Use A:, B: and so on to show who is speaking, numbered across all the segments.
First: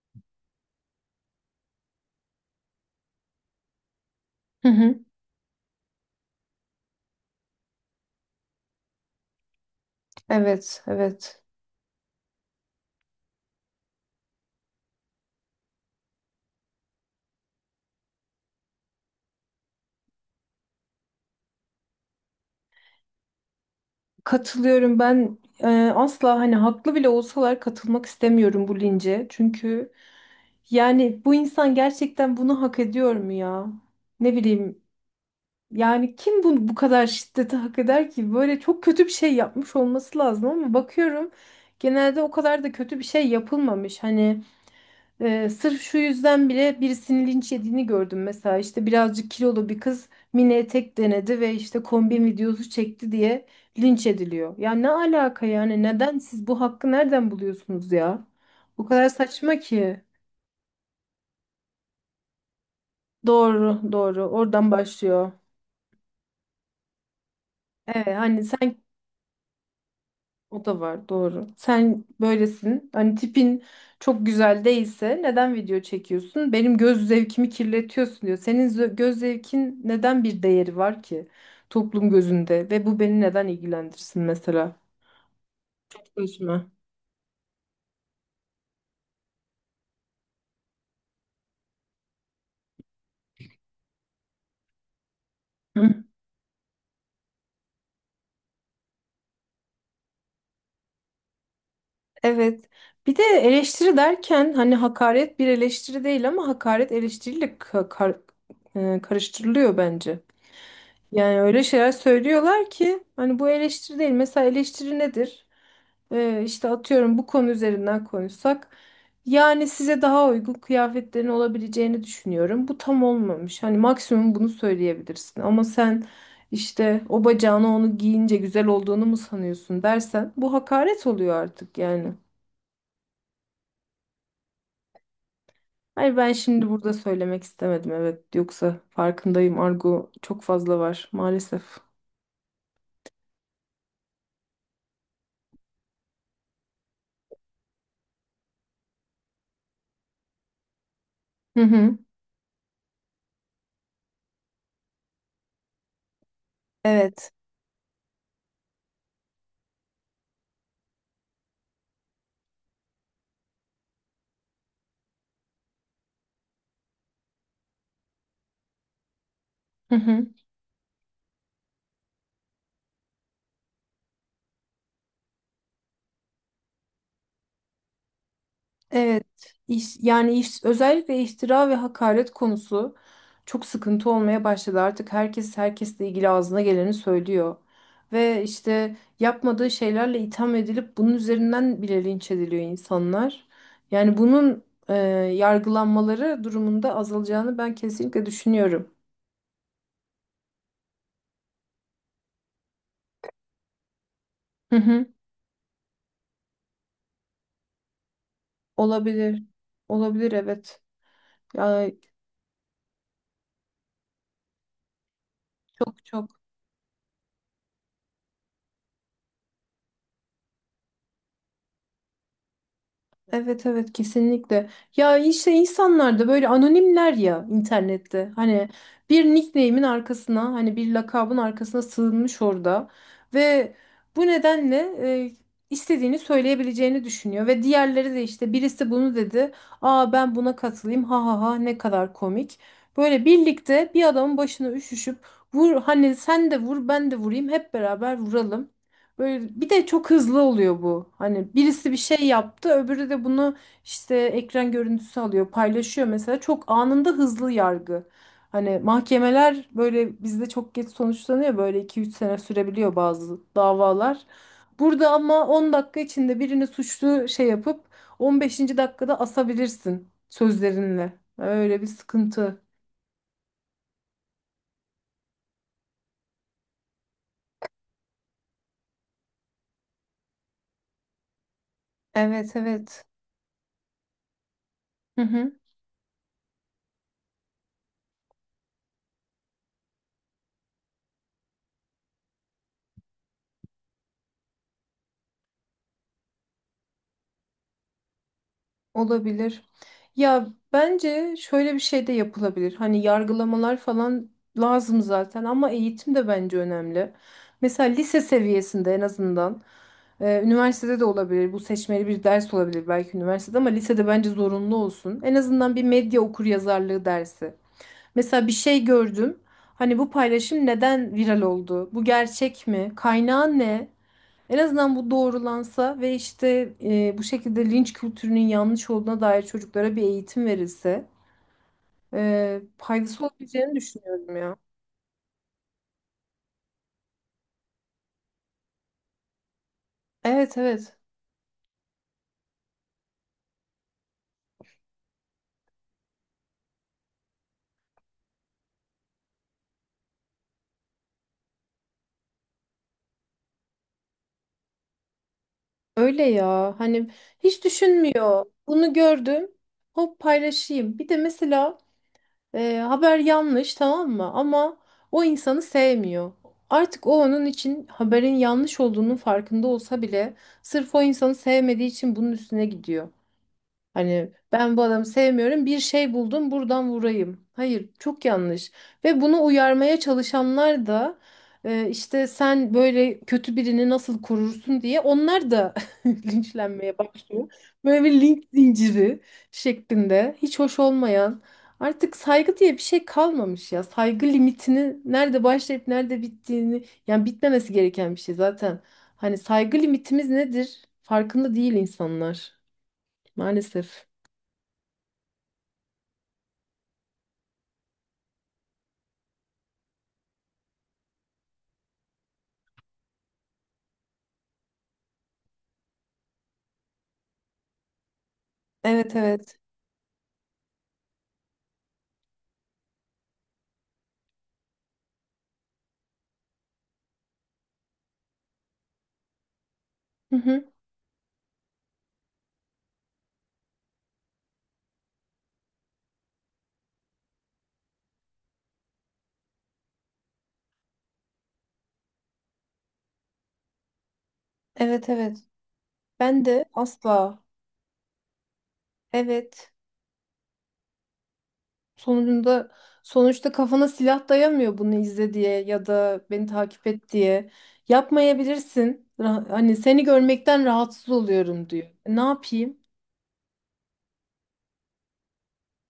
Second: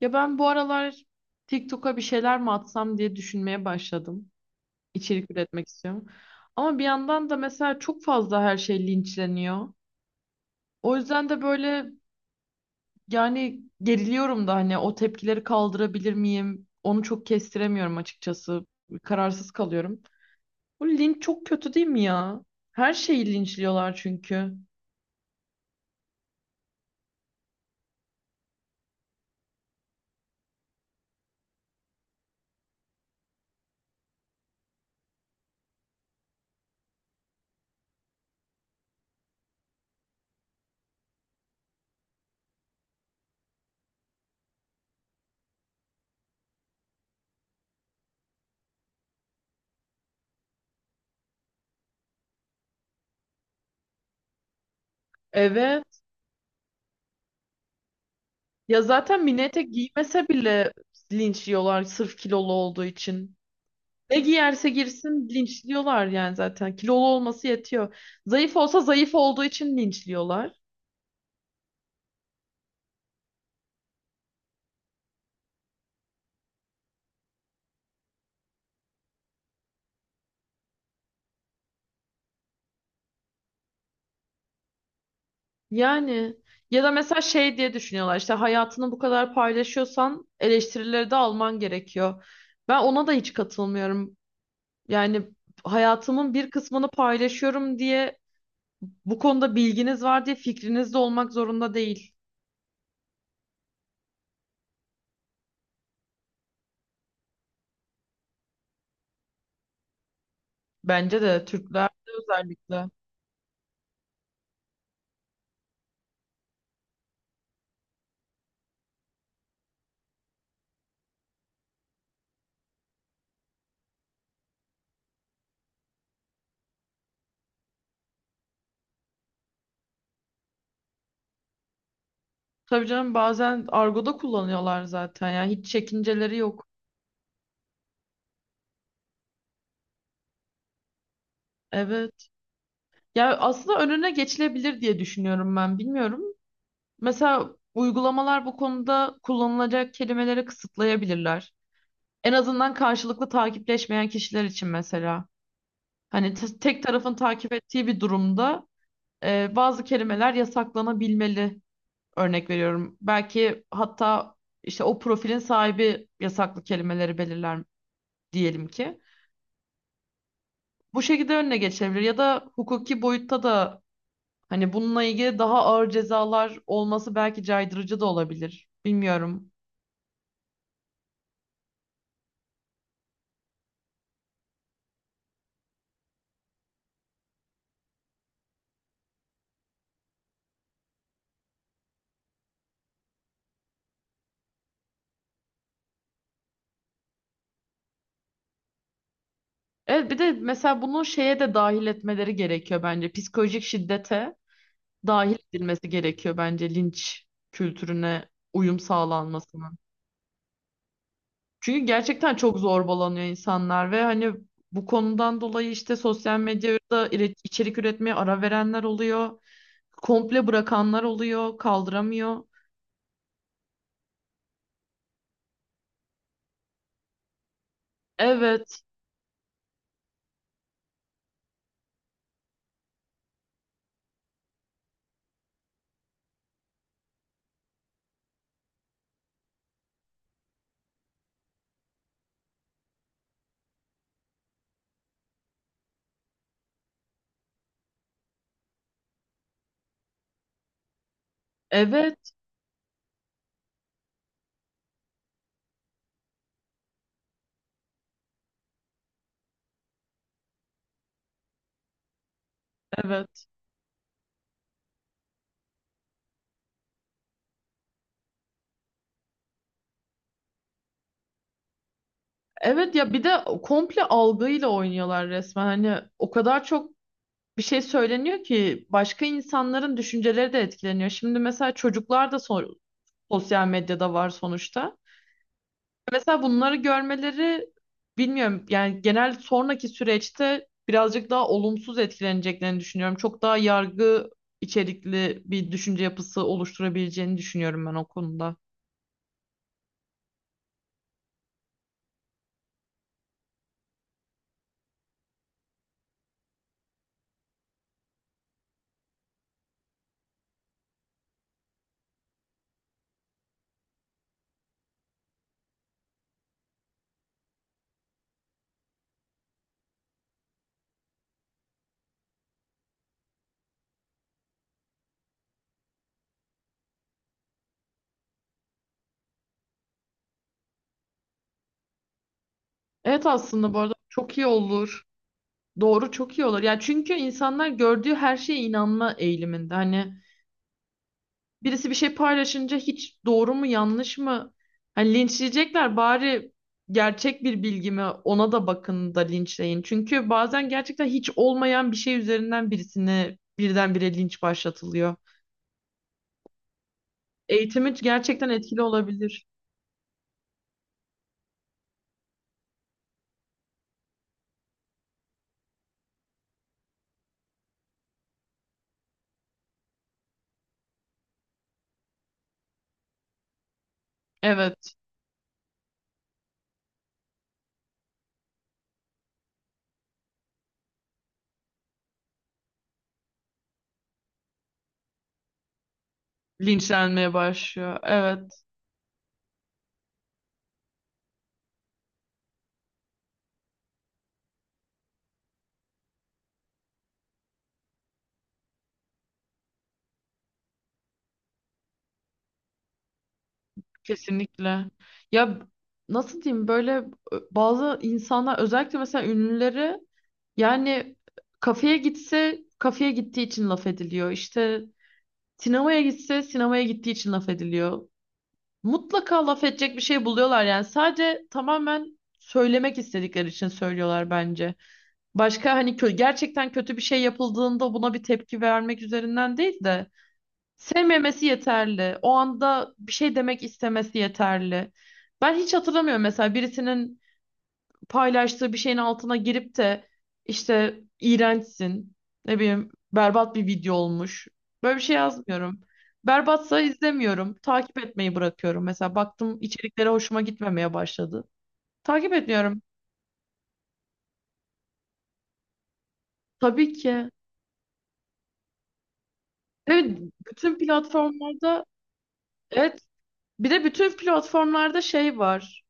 A: Ya ben bu aralar TikTok'a bir şeyler mi atsam diye düşünmeye başladım.
B: Hı hı.
A: İçerik üretmek istiyorum. Ama bir yandan da mesela çok fazla her şey linçleniyor.
B: Evet,
A: O yüzden
B: evet.
A: de böyle yani geriliyorum da hani o tepkileri kaldırabilir miyim? Onu çok kestiremiyorum açıkçası. Kararsız kalıyorum. Bu linç çok kötü değil mi ya? Her şeyi linçliyorlar çünkü.
B: Katılıyorum. Ben asla hani haklı bile olsalar katılmak istemiyorum bu lince. Çünkü yani bu insan gerçekten bunu hak ediyor mu ya? Ne bileyim. Yani kim bu kadar şiddeti hak eder ki? Böyle çok kötü bir şey yapmış olması lazım, ama bakıyorum genelde o kadar da kötü bir şey yapılmamış. Hani sırf şu yüzden bile birisinin linç yediğini gördüm mesela, işte birazcık kilolu bir kız mini etek denedi ve işte kombin videosu çekti diye linç ediliyor. Ya ne alaka yani,
A: Evet.
B: neden siz bu hakkı nereden buluyorsunuz ya?
A: Ya
B: O kadar
A: zaten mini
B: saçma
A: etek
B: ki.
A: giymese bile linçliyorlar sırf kilolu olduğu için.
B: Doğru,
A: Ne
B: doğru,
A: giyerse
B: oradan
A: girsin
B: başlıyor.
A: linçliyorlar yani zaten. Kilolu olması yetiyor.
B: Evet, hani
A: Zayıf olsa
B: sen.
A: zayıf olduğu için linçliyorlar.
B: O da var, doğru. Sen böylesin. Hani tipin çok güzel değilse neden video çekiyorsun? Benim göz zevkimi kirletiyorsun diyor. Senin göz zevkin neden bir değeri var ki toplum gözünde ve bu beni neden ilgilendirsin mesela?
A: Yani
B: Gözüme.
A: ya da mesela şey diye düşünüyorlar, işte hayatını bu kadar paylaşıyorsan eleştirileri de alman gerekiyor. Ben ona da hiç katılmıyorum. Yani
B: Hı.
A: hayatımın bir kısmını paylaşıyorum diye bu konuda bilginiz var diye fikriniz de olmak zorunda değil.
B: Evet. Bir de eleştiri derken hani hakaret bir eleştiri değil, ama hakaret eleştiriyle karıştırılıyor bence.
A: Bence
B: Yani
A: de
B: öyle şeyler
A: Türklerde
B: söylüyorlar
A: özellikle.
B: ki hani bu eleştiri değil. Mesela eleştiri nedir? İşte atıyorum bu konu üzerinden konuşsak. Yani size daha uygun kıyafetlerin olabileceğini düşünüyorum. Bu tam olmamış. Hani maksimum bunu söyleyebilirsin. Ama sen işte o bacağına onu giyince güzel olduğunu mu sanıyorsun dersen bu hakaret oluyor artık yani.
A: Tabii canım bazen argoda kullanıyorlar zaten ya, hiç
B: Hayır, ben
A: çekinceleri yok.
B: şimdi burada söylemek istemedim, evet. Yoksa farkındayım, argo çok fazla var maalesef.
A: Evet. Ya aslında önüne geçilebilir diye düşünüyorum ben. Bilmiyorum. Mesela uygulamalar bu konuda kullanılacak kelimeleri kısıtlayabilirler.
B: Hı hı.
A: En azından karşılıklı takipleşmeyen kişiler için mesela. Hani tek tarafın
B: Evet.
A: takip ettiği bir durumda bazı kelimeler yasaklanabilmeli. Örnek veriyorum. Belki hatta işte o profilin sahibi yasaklı kelimeleri belirler diyelim ki.
B: Hı hı.
A: Bu şekilde önüne geçebilir ya da hukuki boyutta da hani bununla ilgili daha ağır cezalar olması belki caydırıcı da olabilir.
B: Evet,
A: Bilmiyorum.
B: iş, özellikle iftira ve hakaret konusu çok sıkıntı olmaya başladı. Artık herkes herkesle ilgili ağzına geleni söylüyor. Ve işte yapmadığı şeylerle itham edilip bunun üzerinden bile linç ediliyor insanlar. Yani bunun e, yargılanmaları durumunda azalacağını ben kesinlikle düşünüyorum.
A: Evet, bir de mesela bunu şeye de dahil etmeleri gerekiyor bence. Psikolojik şiddete
B: Hı hı,
A: dahil edilmesi gerekiyor bence linç kültürüne uyum
B: olabilir.
A: sağlanmasının.
B: Olabilir, evet.
A: Çünkü
B: Ya
A: gerçekten çok zorbalanıyor insanlar ve hani bu konudan dolayı işte
B: çok çok.
A: sosyal medyada içerik üretmeye ara verenler oluyor. Komple bırakanlar oluyor, kaldıramıyor.
B: Evet, evet, kesinlikle. Ya işte insanlar da böyle anonimler ya internette. Hani
A: Evet,
B: bir nickname'in arkasına, hani bir lakabın arkasına sığınmış orada. Ve bu nedenle e, istediğini söyleyebileceğini düşünüyor. Ve diğerleri de işte birisi bunu dedi. Aa, ben buna katılayım, ha ha ha, ne kadar komik. Böyle birlikte bir adamın başına üşüşüp vur, hani sen de vur, ben de vurayım, hep beraber vuralım. Böyle bir de çok hızlı oluyor bu. Hani birisi bir
A: evet,
B: şey yaptı, öbürü de bunu işte ekran görüntüsü alıyor, paylaşıyor mesela. Çok anında hızlı yargı. Hani mahkemeler böyle bizde çok geç sonuçlanıyor. Böyle 2-3 sene sürebiliyor bazı
A: evet.
B: davalar. Burada ama 10 dakika içinde birini suçlu şey yapıp 15. dakikada asabilirsin sözlerinle. Öyle bir sıkıntı.
A: Evet ya, bir de komple algıyla oynuyorlar resmen. Hani o kadar çok bir şey söyleniyor ki başka insanların düşünceleri de etkileniyor. Şimdi mesela çocuklar da
B: Evet, evet.
A: sosyal medyada var sonuçta.
B: Hı hı.
A: Mesela bunları görmeleri bilmiyorum, yani genel sonraki süreçte birazcık daha olumsuz etkileneceklerini düşünüyorum. Çok daha yargı içerikli bir düşünce yapısı oluşturabileceğini düşünüyorum ben o konuda.
B: Olabilir. Ya bence şöyle bir şey de yapılabilir. Hani yargılamalar falan lazım zaten, ama eğitim de bence önemli. Mesela lise seviyesinde en azından, üniversitede de olabilir. Bu seçmeli bir ders olabilir belki üniversitede, ama lisede bence zorunlu olsun. En azından bir medya okuryazarlığı dersi. Mesela bir şey gördüm. Hani bu paylaşım neden viral oldu? Bu gerçek mi? Kaynağı ne? En azından bu doğrulansa ve işte bu şekilde linç kültürünün yanlış olduğuna dair çocuklara bir eğitim verilse faydası
A: Evet,
B: olabileceğini
A: aslında bu arada
B: düşünüyorum
A: çok iyi
B: ya.
A: olur. Doğru, çok iyi olur. Ya çünkü insanlar gördüğü her şeye inanma eğiliminde. Hani
B: Evet, evet,
A: birisi bir şey paylaşınca hiç doğru mu yanlış mı? Hani linçleyecekler bari, gerçek bir bilgi mi ona da bakın da linçleyin. Çünkü bazen gerçekten hiç olmayan bir şey üzerinden birisine birdenbire linç başlatılıyor.
B: öyle ya. Hani hiç
A: Eğitimi
B: düşünmüyor,
A: gerçekten etkili
B: bunu
A: olabilir.
B: gördüm hop paylaşayım, bir de mesela haber yanlış, tamam mı, ama o insanı sevmiyor, artık o, onun için haberin yanlış olduğunun farkında olsa bile sırf o insanı sevmediği için bunun üstüne gidiyor. Hani ben bu
A: Evet,
B: adamı sevmiyorum, bir şey buldum, buradan vurayım. Hayır, çok yanlış. Ve bunu uyarmaya çalışanlar da işte sen böyle kötü birini nasıl korursun diye onlar da linçlenmeye
A: linçlenmeye
B: başlıyor.
A: başlıyor.
B: Böyle bir linç
A: Evet,
B: zinciri şeklinde, hiç hoş olmayan, artık saygı diye bir şey kalmamış ya. Saygı limitini nerede başlayıp nerede bittiğini, yani bitmemesi gereken bir şey zaten. Hani saygı limitimiz nedir? Farkında değil insanlar, maalesef.
A: kesinlikle. Ya nasıl diyeyim, böyle bazı insanlar özellikle mesela ünlüleri, yani kafeye gitse kafeye gittiği için laf ediliyor. İşte sinemaya gitse sinemaya gittiği için laf ediliyor.
B: Evet,
A: Mutlaka
B: evet.
A: laf edecek bir şey buluyorlar yani. Sadece tamamen söylemek istedikleri için söylüyorlar bence. Başka hani kö gerçekten kötü bir şey yapıldığında buna bir tepki vermek üzerinden değil de
B: Hı hı.
A: sevmemesi yeterli. O anda bir şey demek istemesi yeterli. Ben hiç hatırlamıyorum mesela birisinin paylaştığı bir şeyin altına girip de işte iğrençsin, ne bileyim berbat bir video olmuş. Böyle bir
B: Evet,
A: şey
B: evet.
A: yazmıyorum.
B: Ben de
A: Berbatsa
B: asla.
A: izlemiyorum. Takip etmeyi bırakıyorum. Mesela baktım
B: Evet.
A: içeriklere hoşuma gitmemeye başladı. Takip
B: Sonucunda
A: etmiyorum.
B: sonuçta kafana silah dayamıyor bunu izle diye ya da beni takip
A: Tabii
B: et
A: ki.
B: diye. Yapmayabilirsin. Hani seni
A: Evet,
B: görmekten
A: bütün
B: rahatsız oluyorum
A: platformlarda,
B: diyor. Ne yapayım?
A: evet, bir de bütün platformlarda şey var.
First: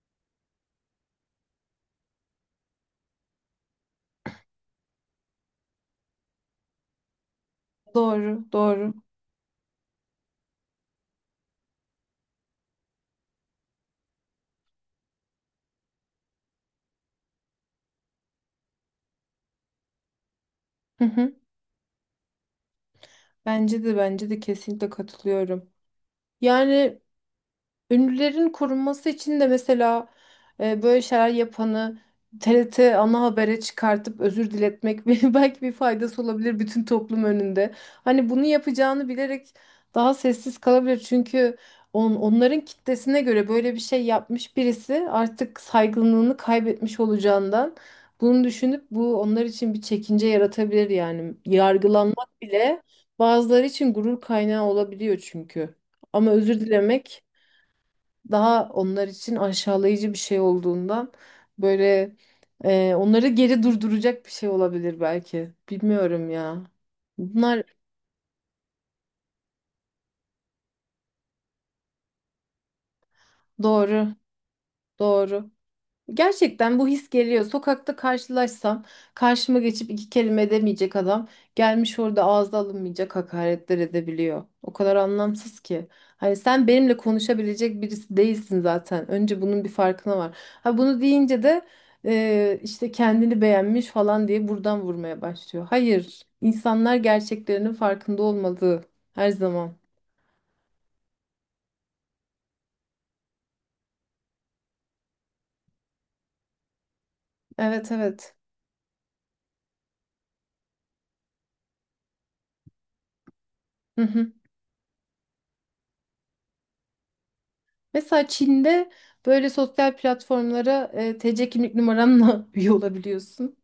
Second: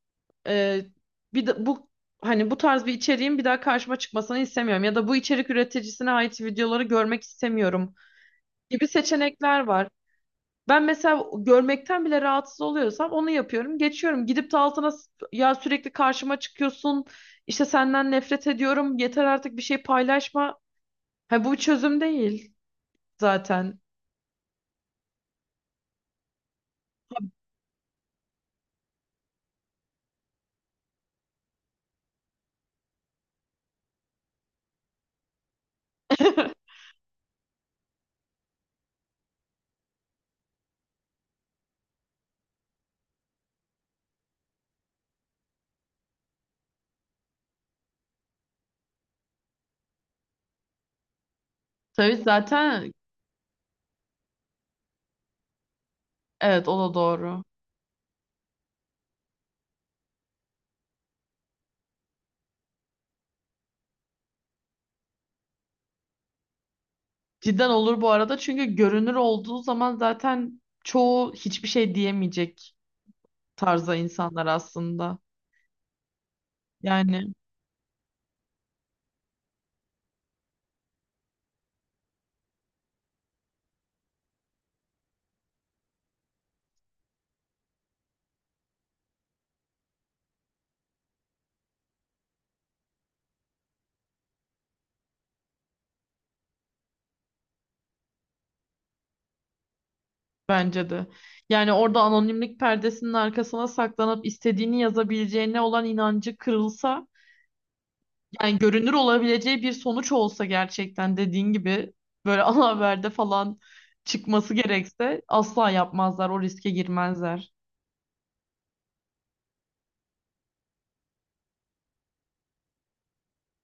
A: Ee, Bir de bu, hani bu tarz bir içeriğin bir daha karşıma çıkmasını istemiyorum ya da bu içerik üreticisine ait videoları görmek istemiyorum
B: Doğru,
A: gibi
B: doğru.
A: seçenekler var. Ben mesela görmekten bile rahatsız oluyorsam onu yapıyorum. Geçiyorum. Gidip de altına ya sürekli karşıma çıkıyorsun. İşte senden nefret ediyorum. Yeter artık, bir şey paylaşma.
B: Hı hı.
A: Ha, bu bir çözüm değil zaten.
B: Bence de kesinlikle katılıyorum. Yani ünlülerin korunması için de mesela böyle şeyler yapanı TRT ana habere çıkartıp özür diletmek belki bir faydası olabilir bütün toplum önünde. Hani bunu yapacağını bilerek daha sessiz kalabilir. Çünkü onların kitlesine göre böyle bir şey yapmış birisi artık saygınlığını kaybetmiş olacağından bunu düşünüp bu onlar için bir çekince yaratabilir yani.
A: Tabii
B: Yargılanmak bile
A: zaten,
B: bazıları için gurur kaynağı olabiliyor çünkü. Ama özür
A: evet, o da
B: dilemek
A: doğru.
B: daha onlar için aşağılayıcı bir şey olduğundan böyle onları geri durduracak bir şey olabilir belki. Bilmiyorum ya. Bunlar
A: Cidden olur bu arada, çünkü görünür olduğu zaman zaten çoğu hiçbir şey diyemeyecek tarza
B: doğru,
A: insanlar aslında.
B: doğru. Gerçekten bu his
A: Yani
B: geliyor. Sokakta karşılaşsam karşıma geçip iki kelime edemeyecek adam gelmiş orada ağza alınmayacak hakaretler edebiliyor. O kadar anlamsız ki. Hani sen benimle konuşabilecek birisi değilsin zaten. Önce bunun bir farkına var. Ha, bunu deyince de işte kendini beğenmiş falan diye buradan vurmaya başlıyor. Hayır, insanlar gerçeklerinin farkında olmalı her zaman.
A: bence de. Yani orada anonimlik perdesinin arkasına saklanıp istediğini yazabileceğine olan inancı kırılsa,
B: Evet, evet.
A: yani görünür olabileceği bir sonuç olsa, gerçekten dediğin gibi böyle ana haberde falan
B: Hı hı.
A: çıkması gerekse asla yapmazlar, o riske girmezler.
B: Mesela Çin'de böyle sosyal platformlara TC kimlik numaranla üye olabiliyorsun.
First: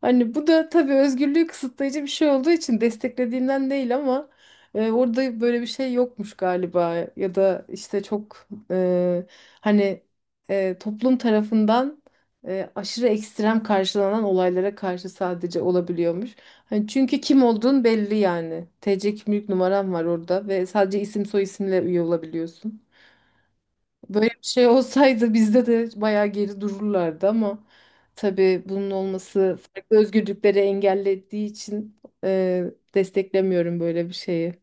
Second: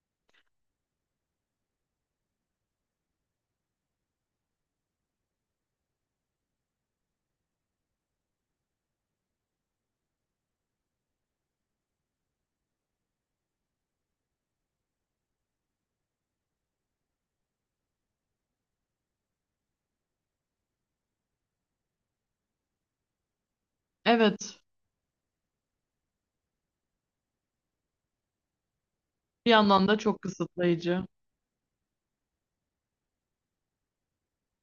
B: Hani bu da tabii özgürlüğü kısıtlayıcı bir şey olduğu için desteklediğimden değil, ama orada böyle bir şey yokmuş galiba, ya da işte çok, hani, toplum tarafından aşırı ekstrem karşılanan olaylara karşı sadece olabiliyormuş. Hani çünkü kim olduğun belli yani. TC kimlik numaran var orada ve sadece isim soy isimle üye olabiliyorsun. Böyle bir
A: Evet,
B: şey olsaydı bizde de bayağı geri dururlardı, ama tabii bunun
A: bir
B: olması
A: yandan
B: farklı
A: da çok
B: özgürlükleri
A: kısıtlayıcı.
B: engellediği için desteklemiyorum böyle bir şeyi.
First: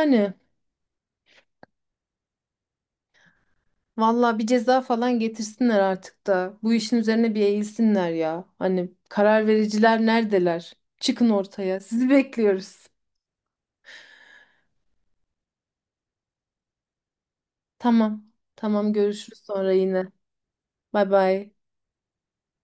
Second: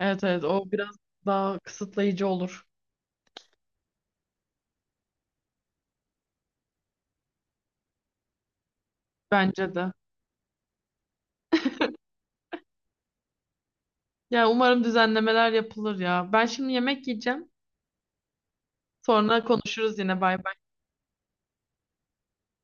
A: Evet, evet, o biraz daha kısıtlayıcı olur
B: valla bir ceza falan getirsinler artık da bu işin üzerine bir eğilsinler ya. Hani karar
A: bence de.
B: vericiler neredeler? Çıkın ortaya. Sizi bekliyoruz.
A: Yani umarım düzenlemeler yapılır ya. Ben şimdi yemek yiyeceğim.
B: Tamam. Tamam, görüşürüz
A: Sonra
B: sonra
A: konuşuruz
B: yine.
A: yine. Bay bay.
B: Bay bay.